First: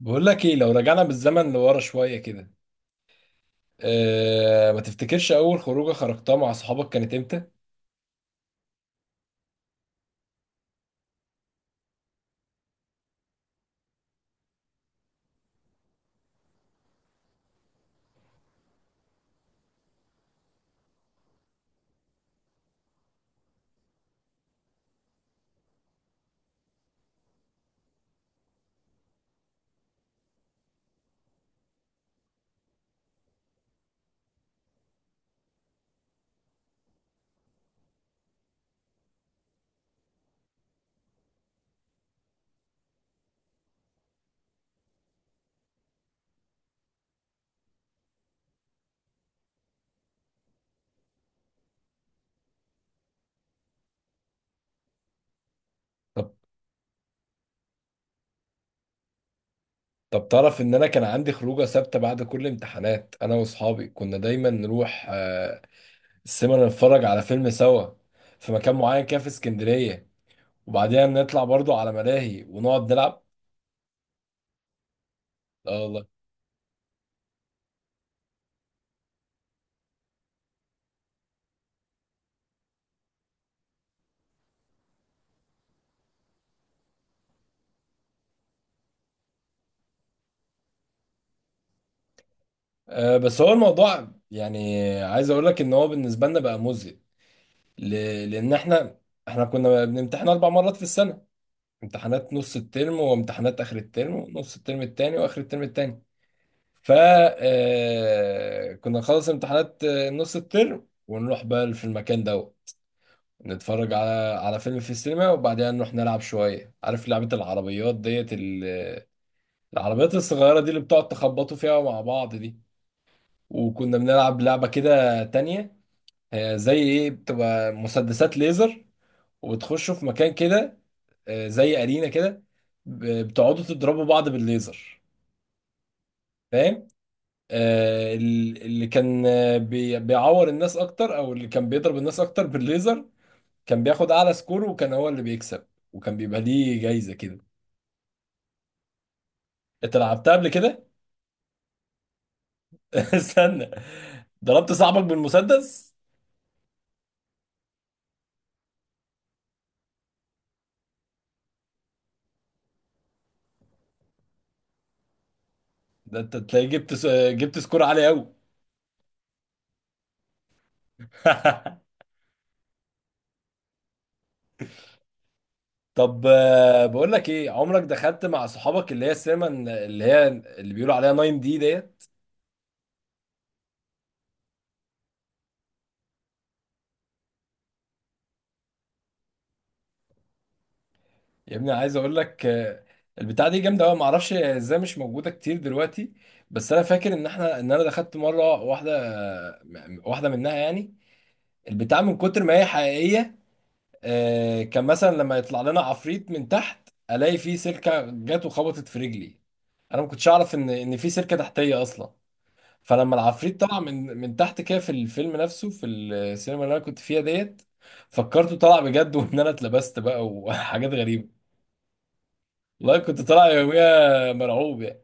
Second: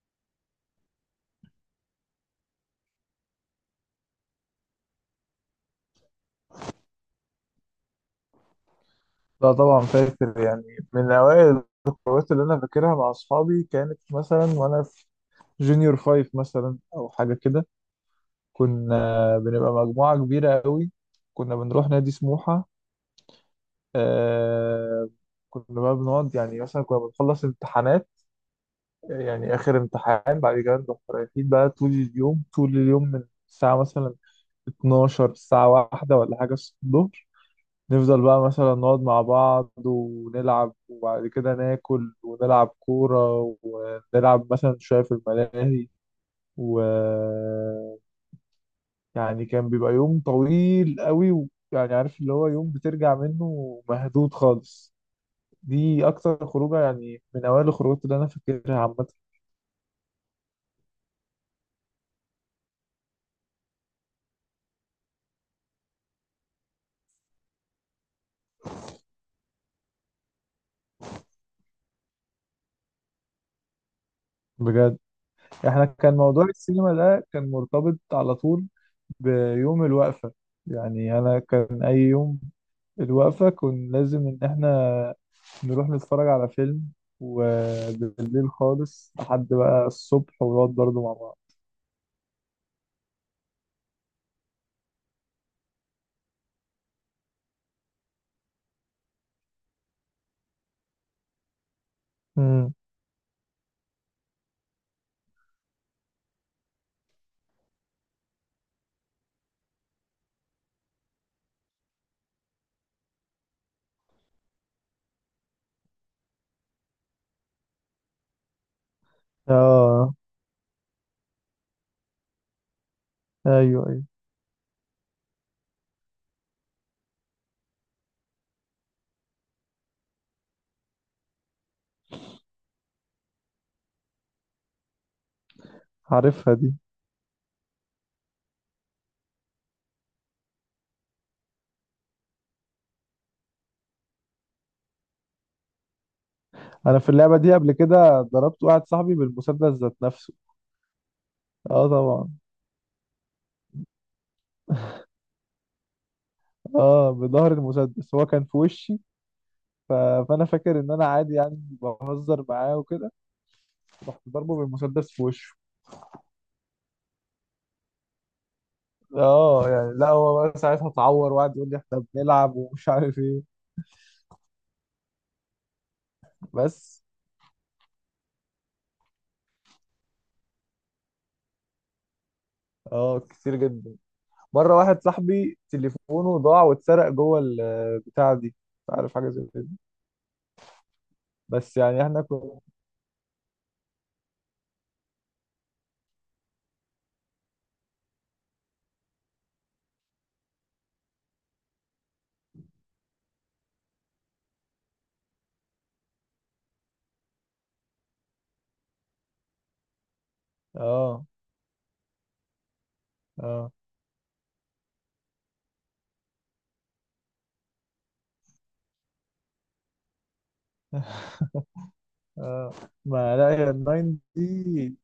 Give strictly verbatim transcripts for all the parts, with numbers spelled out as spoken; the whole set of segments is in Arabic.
بقول لك ايه؟ لو رجعنا بالزمن لورا شويه كده. أه، ما تفتكرش اول خروجه خرجتها مع صحابك كانت امتى؟ لا طبعا فاكر يعني من أوائل الخروجات اللي أنا فاكرها مع أصحابي كانت مثلا وأنا في جونيور فايف مثلا أو حاجة كده. كنا بنبقى مجموعة كبيرة قوي. كنا بنروح نادي سموحة. آه. كنا بقى بنقعد يعني مثلا كنا بنخلص امتحانات، يعني آخر امتحان بعد كده نروح رايحين بقى طول اليوم طول اليوم من الساعة مثلا اتناشر، الساعة واحدة ولا حاجة الصبح. نفضل بقى مثلا نقعد مع بعض ونلعب وبعد كده ناكل ونلعب كورة ونلعب مثلا شوية في الملاهي. و يعني كان بيبقى يوم طويل قوي، و... يعني عارف اللي هو يوم بترجع منه مهدود خالص. دي طب، أكتر خروجة يعني من أوائل الخروجات اللي أنا فاكرها عامة. طب تعرف ان انا كان عندي خروجه ثابته بعد كل امتحانات؟ انا واصحابي كنا دايما نروح أه السينما، نتفرج على فيلم سوا في مكان معين كده في اسكندريه، وبعدين نطلع برضو على ملاهي ونقعد نلعب. بجد. اه احنا والله. كان موضوع السينما ده كان مرتبط على طول بيوم الوقفة. يعني أنا كان أي يوم الوقفة كان لازم إن احنا نروح نتفرج على فيلم وبالليل خالص لحد بقى الصبح ونقعد برضه مع بعض. أه، بس هو الموضوع يعني عايز اقول لك ان هو بالنسبه لنا بقى مزهق. ل- لان احنا احنا كنا بنمتحن اربع مرات في السنه: امتحانات نص امم. الترم، وامتحانات اخر الترم، نص الترم التاني، واخر الترم التاني. ف آه، كنا نخلص امتحانات، آه، نص الترم، ونروح بقى في المكان ده، نتفرج على على فيلم في السينما، وبعدها نروح نلعب شوية. عارف لعبة العربيات ديت ال- اه. العربيات الصغيرة دي اللي بتقعد تخبطوا فيها مع بعض دي؟ ايوه وكنا ايوه. بنلعب لعبة كده تانية، آه، زي ايه، بتبقى مسدسات ليزر، وتخشوا في مكان كده، آه، زي ارينا كده، ب- بتقعدوا تضربوا بعض بالليزر. عارفها دي. فاهم؟ آه، ال- اللي كان آه، بي- بيعور الناس اكتر، او اللي كان بيضرب الناس اكتر بالليزر، كان بياخد اعلى سكور وكان هو اللي بيكسب، وكان بيبقى ليه انا في جايزة اللعبه كده. دي قبل كده ضربت واحد صاحبي بالمسدس انت ذات لعبتها نفسه. قبل كده؟ اه طبعا. استنى، ضربت صاحبك بالمسدس؟ اه بظهر المسدس هو كان في وشي. ف... فانا فاكر ان انا عادي يعني بهزر معاه وكده رحت ضربه بالمسدس في وشه. ده انت تلاقي جبت س- جبت سكور عالي قوي. اه يعني لا هو بقى ساعتها اتعور وقعد يقول لي احنا بنلعب ومش عارف ايه. طب، آه، بس. بقول لك ايه، عمرك دخلت مع صحابك اللي هي السينما اللي هي اللي بيقولوا عليها ناين دي ديت؟ اه كتير جدا. مره واحد صاحبي تليفونه ضاع واتسرق جوه البتاع دي مش عارف حاجه زي كده. يا ابني بس عايز يعني اقول احنا لك، كنا. آه، البتاعه دي جامده قوي، معرفش ازاي مش موجوده كتير دلوقتي. بس انا فاكر ان احنا ان انا دخلت مره واحده، آه، م- واحده منها يعني. البتاعه من كتر ما هي حقيقيه، آه، كان مثلا لما يطلع لنا عفريت من تحت، الاقي فيه سلكه جت وخبطت في رجلي. انا ما كنتش اعرف ان ان في اه. سلكه تحتيه اصلا. فلما العفريت اه. طلع من من تحت كده في الفيلم نفسه في السينما اللي انا كنت فيها ديت، فكرته طلع بجد. وان انا اتلبست بقى وحاجات غريبه. اه. والله كنت ما طالع لا هي الناين يوميها مرعوب دي يعني.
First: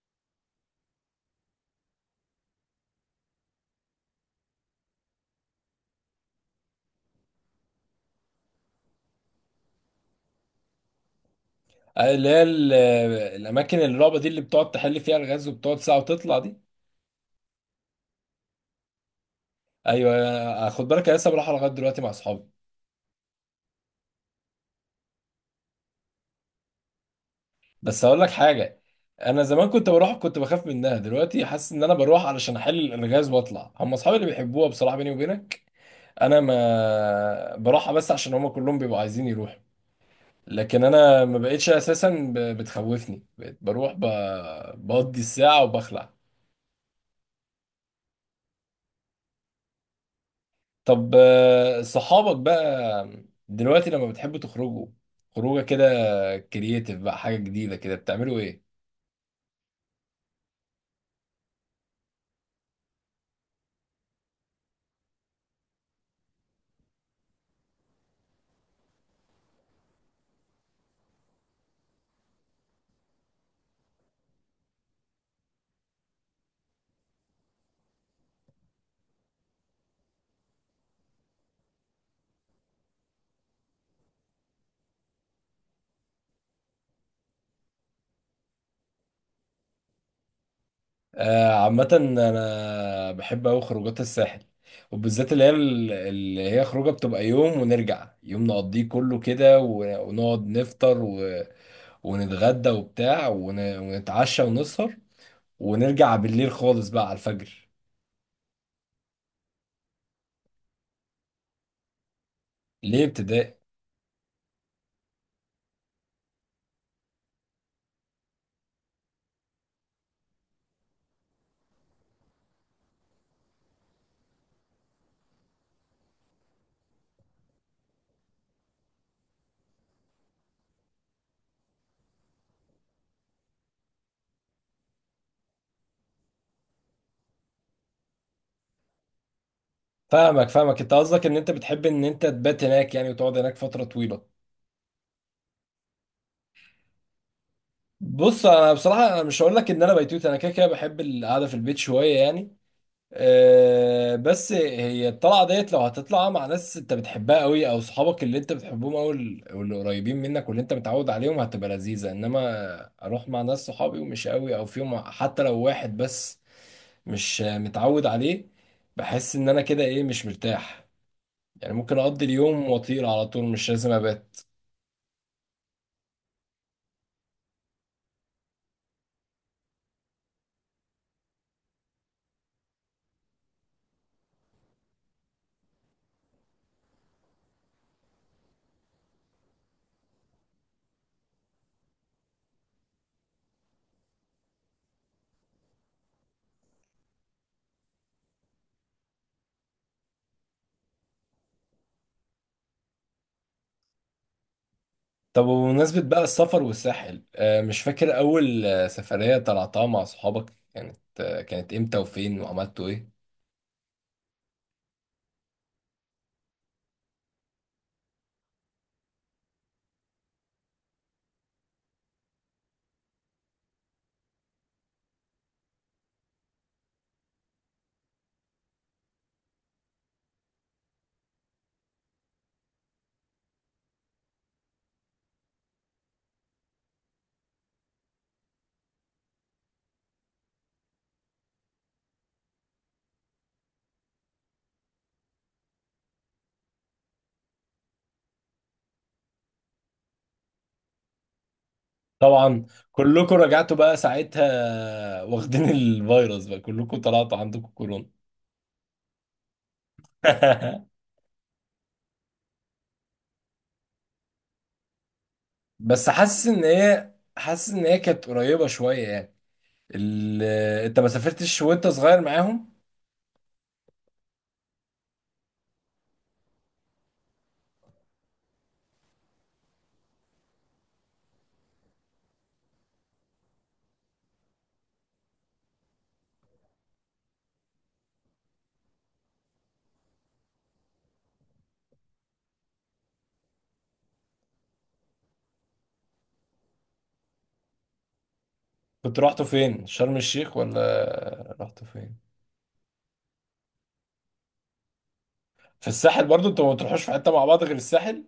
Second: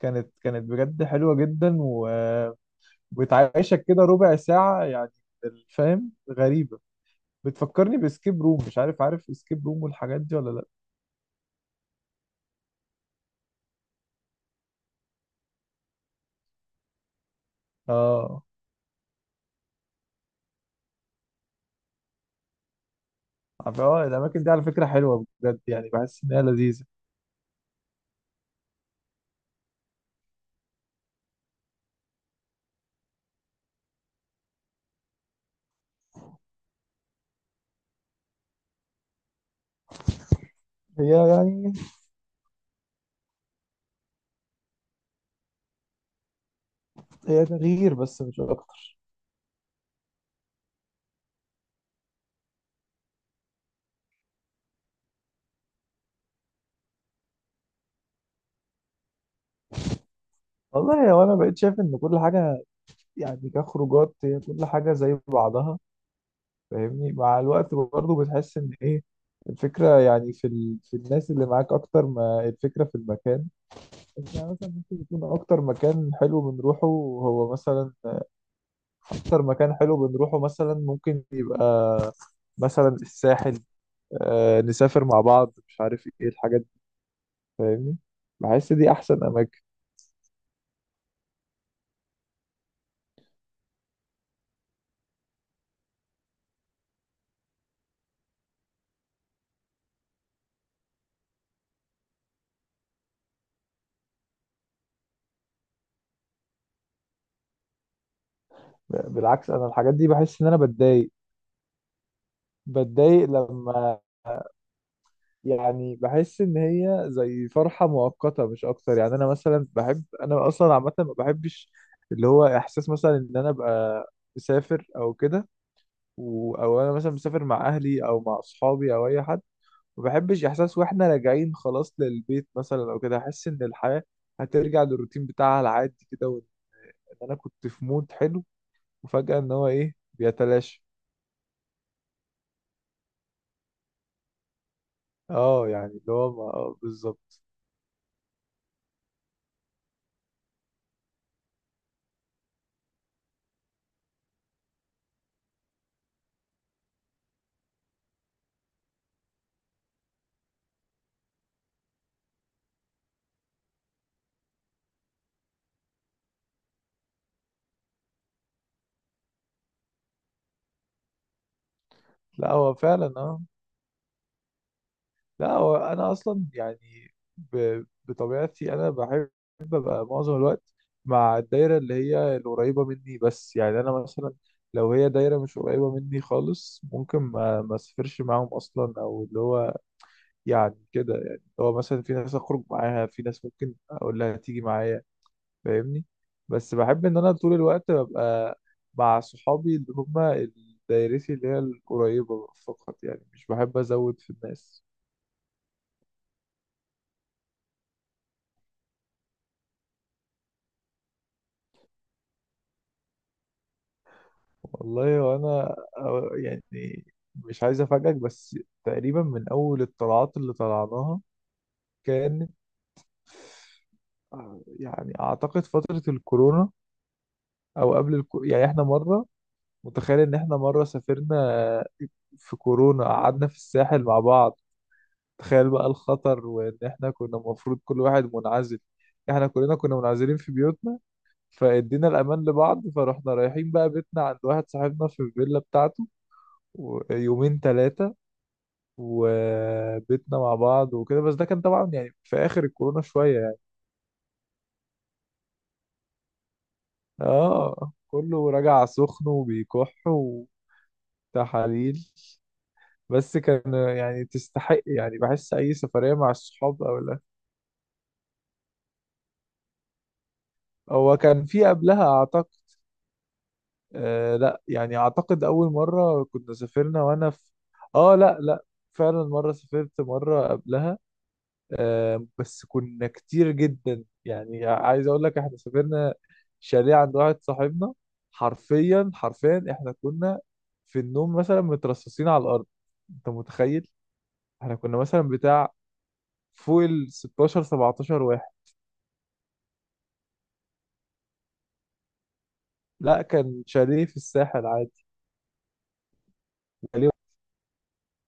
كانت كانت بجد حلوه جدا و... وبتعيشك كده ربع ساعه يعني. فاهم؟ غريبه. بتفكرني باسكيب روم، مش عارف عارف اسكيب روم والحاجات دي ولا لا؟ آه، اللي هي ال- الاماكن الرعب دي اللي بتقعد تحل فيها الغاز وبتقعد ساعه وتطلع دي؟ اه. ايوه، آه، خد بالك انا لسه بروحها لغايه دلوقتي مع اصحابي. عارف- اه، الاماكن دي على فكره حلوه بجد، يعني بحس ان هي لذيذه. بس هقول لك حاجه، انا زمان كنت بروح كنت بخاف منها، دلوقتي حاسس ان انا بروح علشان احل الغاز واطلع. هم اصحابي اللي بيحبوها، بصراحه بيني وبينك انا ما بروحها بس عشان هم كلهم بيبقوا عايزين يروحوا، لكن هي انا ما بقتش يعني اساسا ب- بتخوفني، بقيت بروح ب- بقضي الساعه وبخلع. هي تغيير بس مش اكتر. طب، آه، صحابك بقى دلوقتي لما بتحبوا تخرجوا خروجه كده كرييتيف بقى، حاجه جديده كده، بتعملوا ايه؟ والله هو انا بقيت شايف ان كل حاجه يعني كخروجات هي كل حاجه زي بعضها، فاهمني؟ مع الوقت برضه بتحس ان ايه، الفكره يعني في ال... في الناس اللي معاك اكتر ما الفكره في المكان. يعني مثلا ممكن يكون اكتر مكان حلو بنروحه هو مثلا اكتر مكان حلو بنروحه مثلا ممكن يبقى مثلا الساحل. آه، نسافر مع بعض مش عارف ايه الحاجات دي، فاهمني؟ بحس دي احسن اماكن. آه، عامه انا بحب اوي خروجات الساحل، وبالذات اللي هي ال- اللي هي خروجه بتبقى يوم ونرجع، يوم نقضيه كله كده و- ونقعد نفطر و- ونتغدى وبتاع ون- ونتعشى ونسهر، ونرجع بالليل خالص بقى على الفجر. بالعكس انا الحاجات دي بحس ان انا بتضايق. ليه بتضايق ابتدائي؟ لما، يعني بحس ان هي زي فرحه مؤقته مش اكتر. يعني انا مثلا بحب، انا اصلا عامه ما بحبش اللي هو احساس مثلا ان انا ابقى مسافر او كده، و... او انا مثلا مسافر مع اهلي او مع اصحابي او اي حد. ما بحبش احساس واحنا راجعين خلاص للبيت مثلا او كده، احس ان الحياه هترجع للروتين بتاعها العادي كده، وان انا كنت في مود حلو وفجاه ان هو ايه فاهمك، فاهمك، بيتلاشى. انت قصدك ان انت بتحب ان انت تبات هناك يعني وتقعد هناك فتره طويله. اه يعني اللي هو ما- آه بالظبط. بص انا بصراحه، انا مش هقول لك ان انا بيتوت، انا كده كده بحب القعده في البيت شويه يعني. أه، بس هي الطلعه ديت، لو هتطلع مع ناس انت بتحبها قوي، او صحابك اللي انت بتحبهم، او ال- واللي قريبين منك واللي انت متعود عليهم، هتبقى لذيذه. انما اروح مع ناس صحابي ومش قوي، او فيهم حتى لو واحد بس مش متعود عليه، بحس ان انا كده ايه، مش مرتاح يعني. ممكن اقضي لا اليوم هو واطير فعلا على آه. طول، مش لازم ابات. لا هو انا اصلا يعني ب... بطبيعتي انا بحب ابقى معظم الوقت مع الدايره اللي هي القريبه مني. بس يعني انا مثلا لو هي دايره مش قريبه مني خالص ممكن ما ما اسافرش معاهم اصلا، او اللي هو يعني كده يعني اللي هو مثلا في ناس اخرج معاها، في ناس ممكن اقول لها تيجي معايا، فاهمني؟ بس بحب ان انا طول الوقت ببقى مع صحابي اللي هم دايرتي اللي هي القريبه فقط، يعني مش بحب ازود في الناس. طب، وبمناسبة بقى السفر والساحل، آه، مش فاكر أول آه، سفرية طلعتها مع صحابك كانت، آه، كانت إمتى وفين وعملتوا إيه؟ والله وانا أو- يعني مش عايز افاجئك، بس تقريبا من اول الطلعات اللي طلعناها كانت، آه، يعني اعتقد فترة الكورونا او قبل الكو... يعني احنا مرة، متخيل ان احنا مرة سافرنا في كورونا قعدنا في الساحل مع بعض. تخيل بقى الخطر، وان احنا كنا المفروض كل واحد منعزل. احنا كلنا كنا منعزلين في بيوتنا فادينا الامان لبعض، فروحنا رايحين بقى بيتنا عند واحد صاحبنا في الفيلا بتاعته، ويومين ثلاثة وبيتنا مع بعض وكده. بس ده كان طبعا يعني في اخر طبعا. الكورونا كلكم شوية يعني. رجعتوا بقى ساعتها واخدين الفيروس بقى، كلكم طلعتوا عندكم اه كورونا. كله راجع سخن وبيكح وتحاليل. بس كان يعني تستحق، يعني بحس اي بس سفرية مع حاسس إن الصحاب او هي، لا. حاسس إن هي كانت قريبة شوية يعني. ال... آه، أنت ما هو كان سافرتش في وأنت قبلها صغير اعتقد. معاهم؟ آه لا، يعني اعتقد اول مرة كنا سافرنا وانا في. اه لا لا. فعلا مرة سافرت مرة قبلها. آه، بس كنا كتير جدا، يعني عايز اقول لك احنا سافرنا شاليه عند واحد صاحبنا. حرفيا حرفيا احنا كنا في النوم مثلا مترصصين على الارض. انت متخيل؟ احنا كنا مثلا بتاع فوق ال ستاشر سبعتاشر واحد. كنت رحتوا فين؟ شرم الشيخ ولا رحتوا فين؟ لا كان شاليه في الساحل عادي. في الساحل برضو؟ أنتوا ما بتروحوش في شاليه. حتة مع بعض غير الساحل؟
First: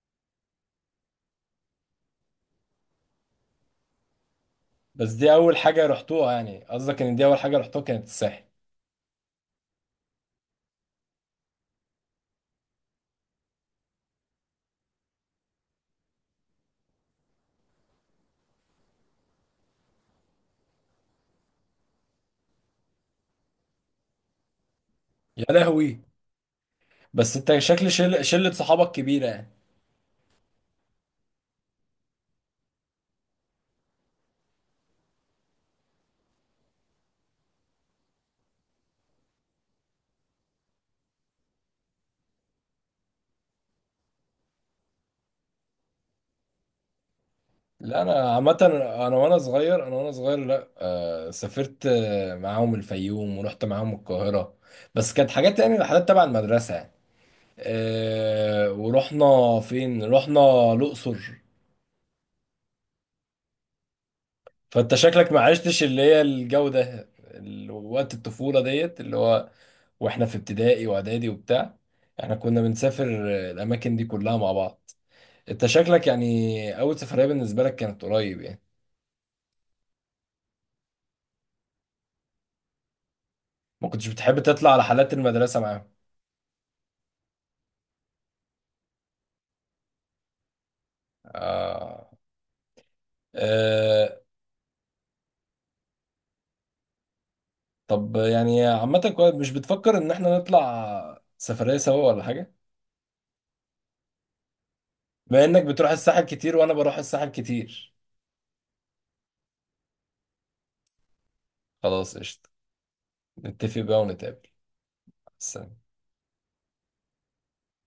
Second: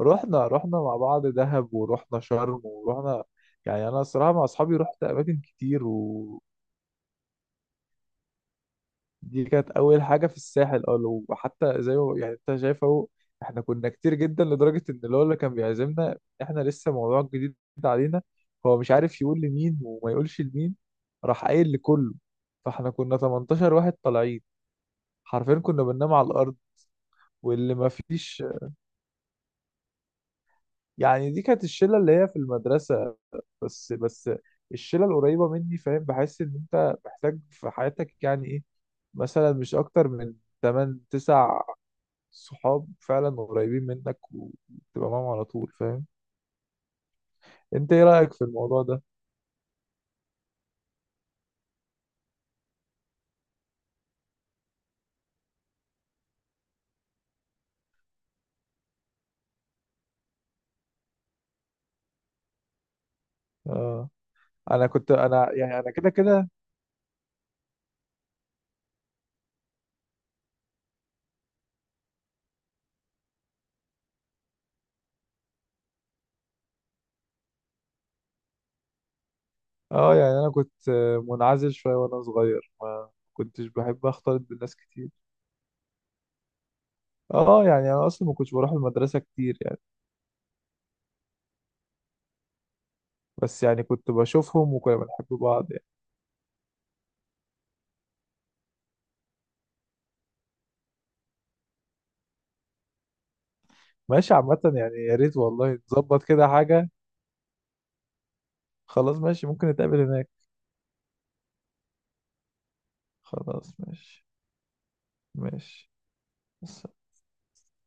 رحنا رحنا مع بعض دهب، ورحنا شرم، ورحنا يعني انا الصراحه مع اصحابي رحت بس دي اماكن اول كتير حاجه رحتوها و... يعني؟ قصدك ان دي اول حاجه رحتوها كانت الساحل؟ دي كانت اول حاجه في الساحل. اه لو- وحتى زي ما يعني انت شايف اهو، احنا كنا كتير جدا لدرجه ان اللي هو اللي كان بيعزمنا احنا لسه موضوع جديد علينا، هو مش عارف يقول لمين وما يقولش لمين راح قايل لكله. فاحنا كنا تمنتاشر واحد طالعين، يا حرفيا كنا لهوي، بننام على الارض بس انت واللي ما شكل شل... فيش. شله صحابك كبيره يعني. يعني دي كانت الشله اللي هي في المدرسه. بس بس الشله القريبه مني. فاهم؟ بحس ان انت محتاج في حياتك يعني ايه، مثلا مش اكتر من ثمانية تسعة صحاب فعلا قريبين منك وتبقى معاهم على طول، فاهم؟ انت لا ايه رأيك انا في عامه، الموضوع ده؟ انا وانا صغير انا وانا صغير لا، آه، سافرت، آه، معاهم الفيوم، ورحت معاهم القاهره، بس كانت حاجات يعني رحلات تبع المدرسه يعني. آه، ورحنا فين؟ رحنا الاقصر. اه انا فانت كنت شكلك ما انا يعني عشتش انا اللي كده هي كده. الجو ده ال- وقت الطفولة ديت، اللي هو واحنا في ابتدائي واعدادي وبتاع احنا كنا بنسافر الاماكن دي كلها مع بعض. انت شكلك يعني اول سفرية بالنسبة لك كانت قريب يعني. اه يعني انا كنت آه، منعزل شوية وانا صغير، ما كنتش ما كنتش بحب بتحب اختلط تطلع بالناس على كتير. حالات المدرسة معاهم؟ اه يعني انا اصلا ما كنتش بروح المدرسة كتير يعني. آه. بس يعني كنت آه. بشوفهم وكنا بنحب بعض يعني. طب، يعني عامة كويس، مش بتفكر ان احنا نطلع سفرية سوا ولا حاجة؟ ماشي، عامة يعني يا ريت بما انك والله بتروح الساحل نظبط كده كتير، وانا حاجة. بروح الساحل كتير. خلاص ماشي، ممكن نتقابل هناك. خلاص، قشطة. خلاص نتفق بقى ماشي. ونتقابل. سلام. ماشي.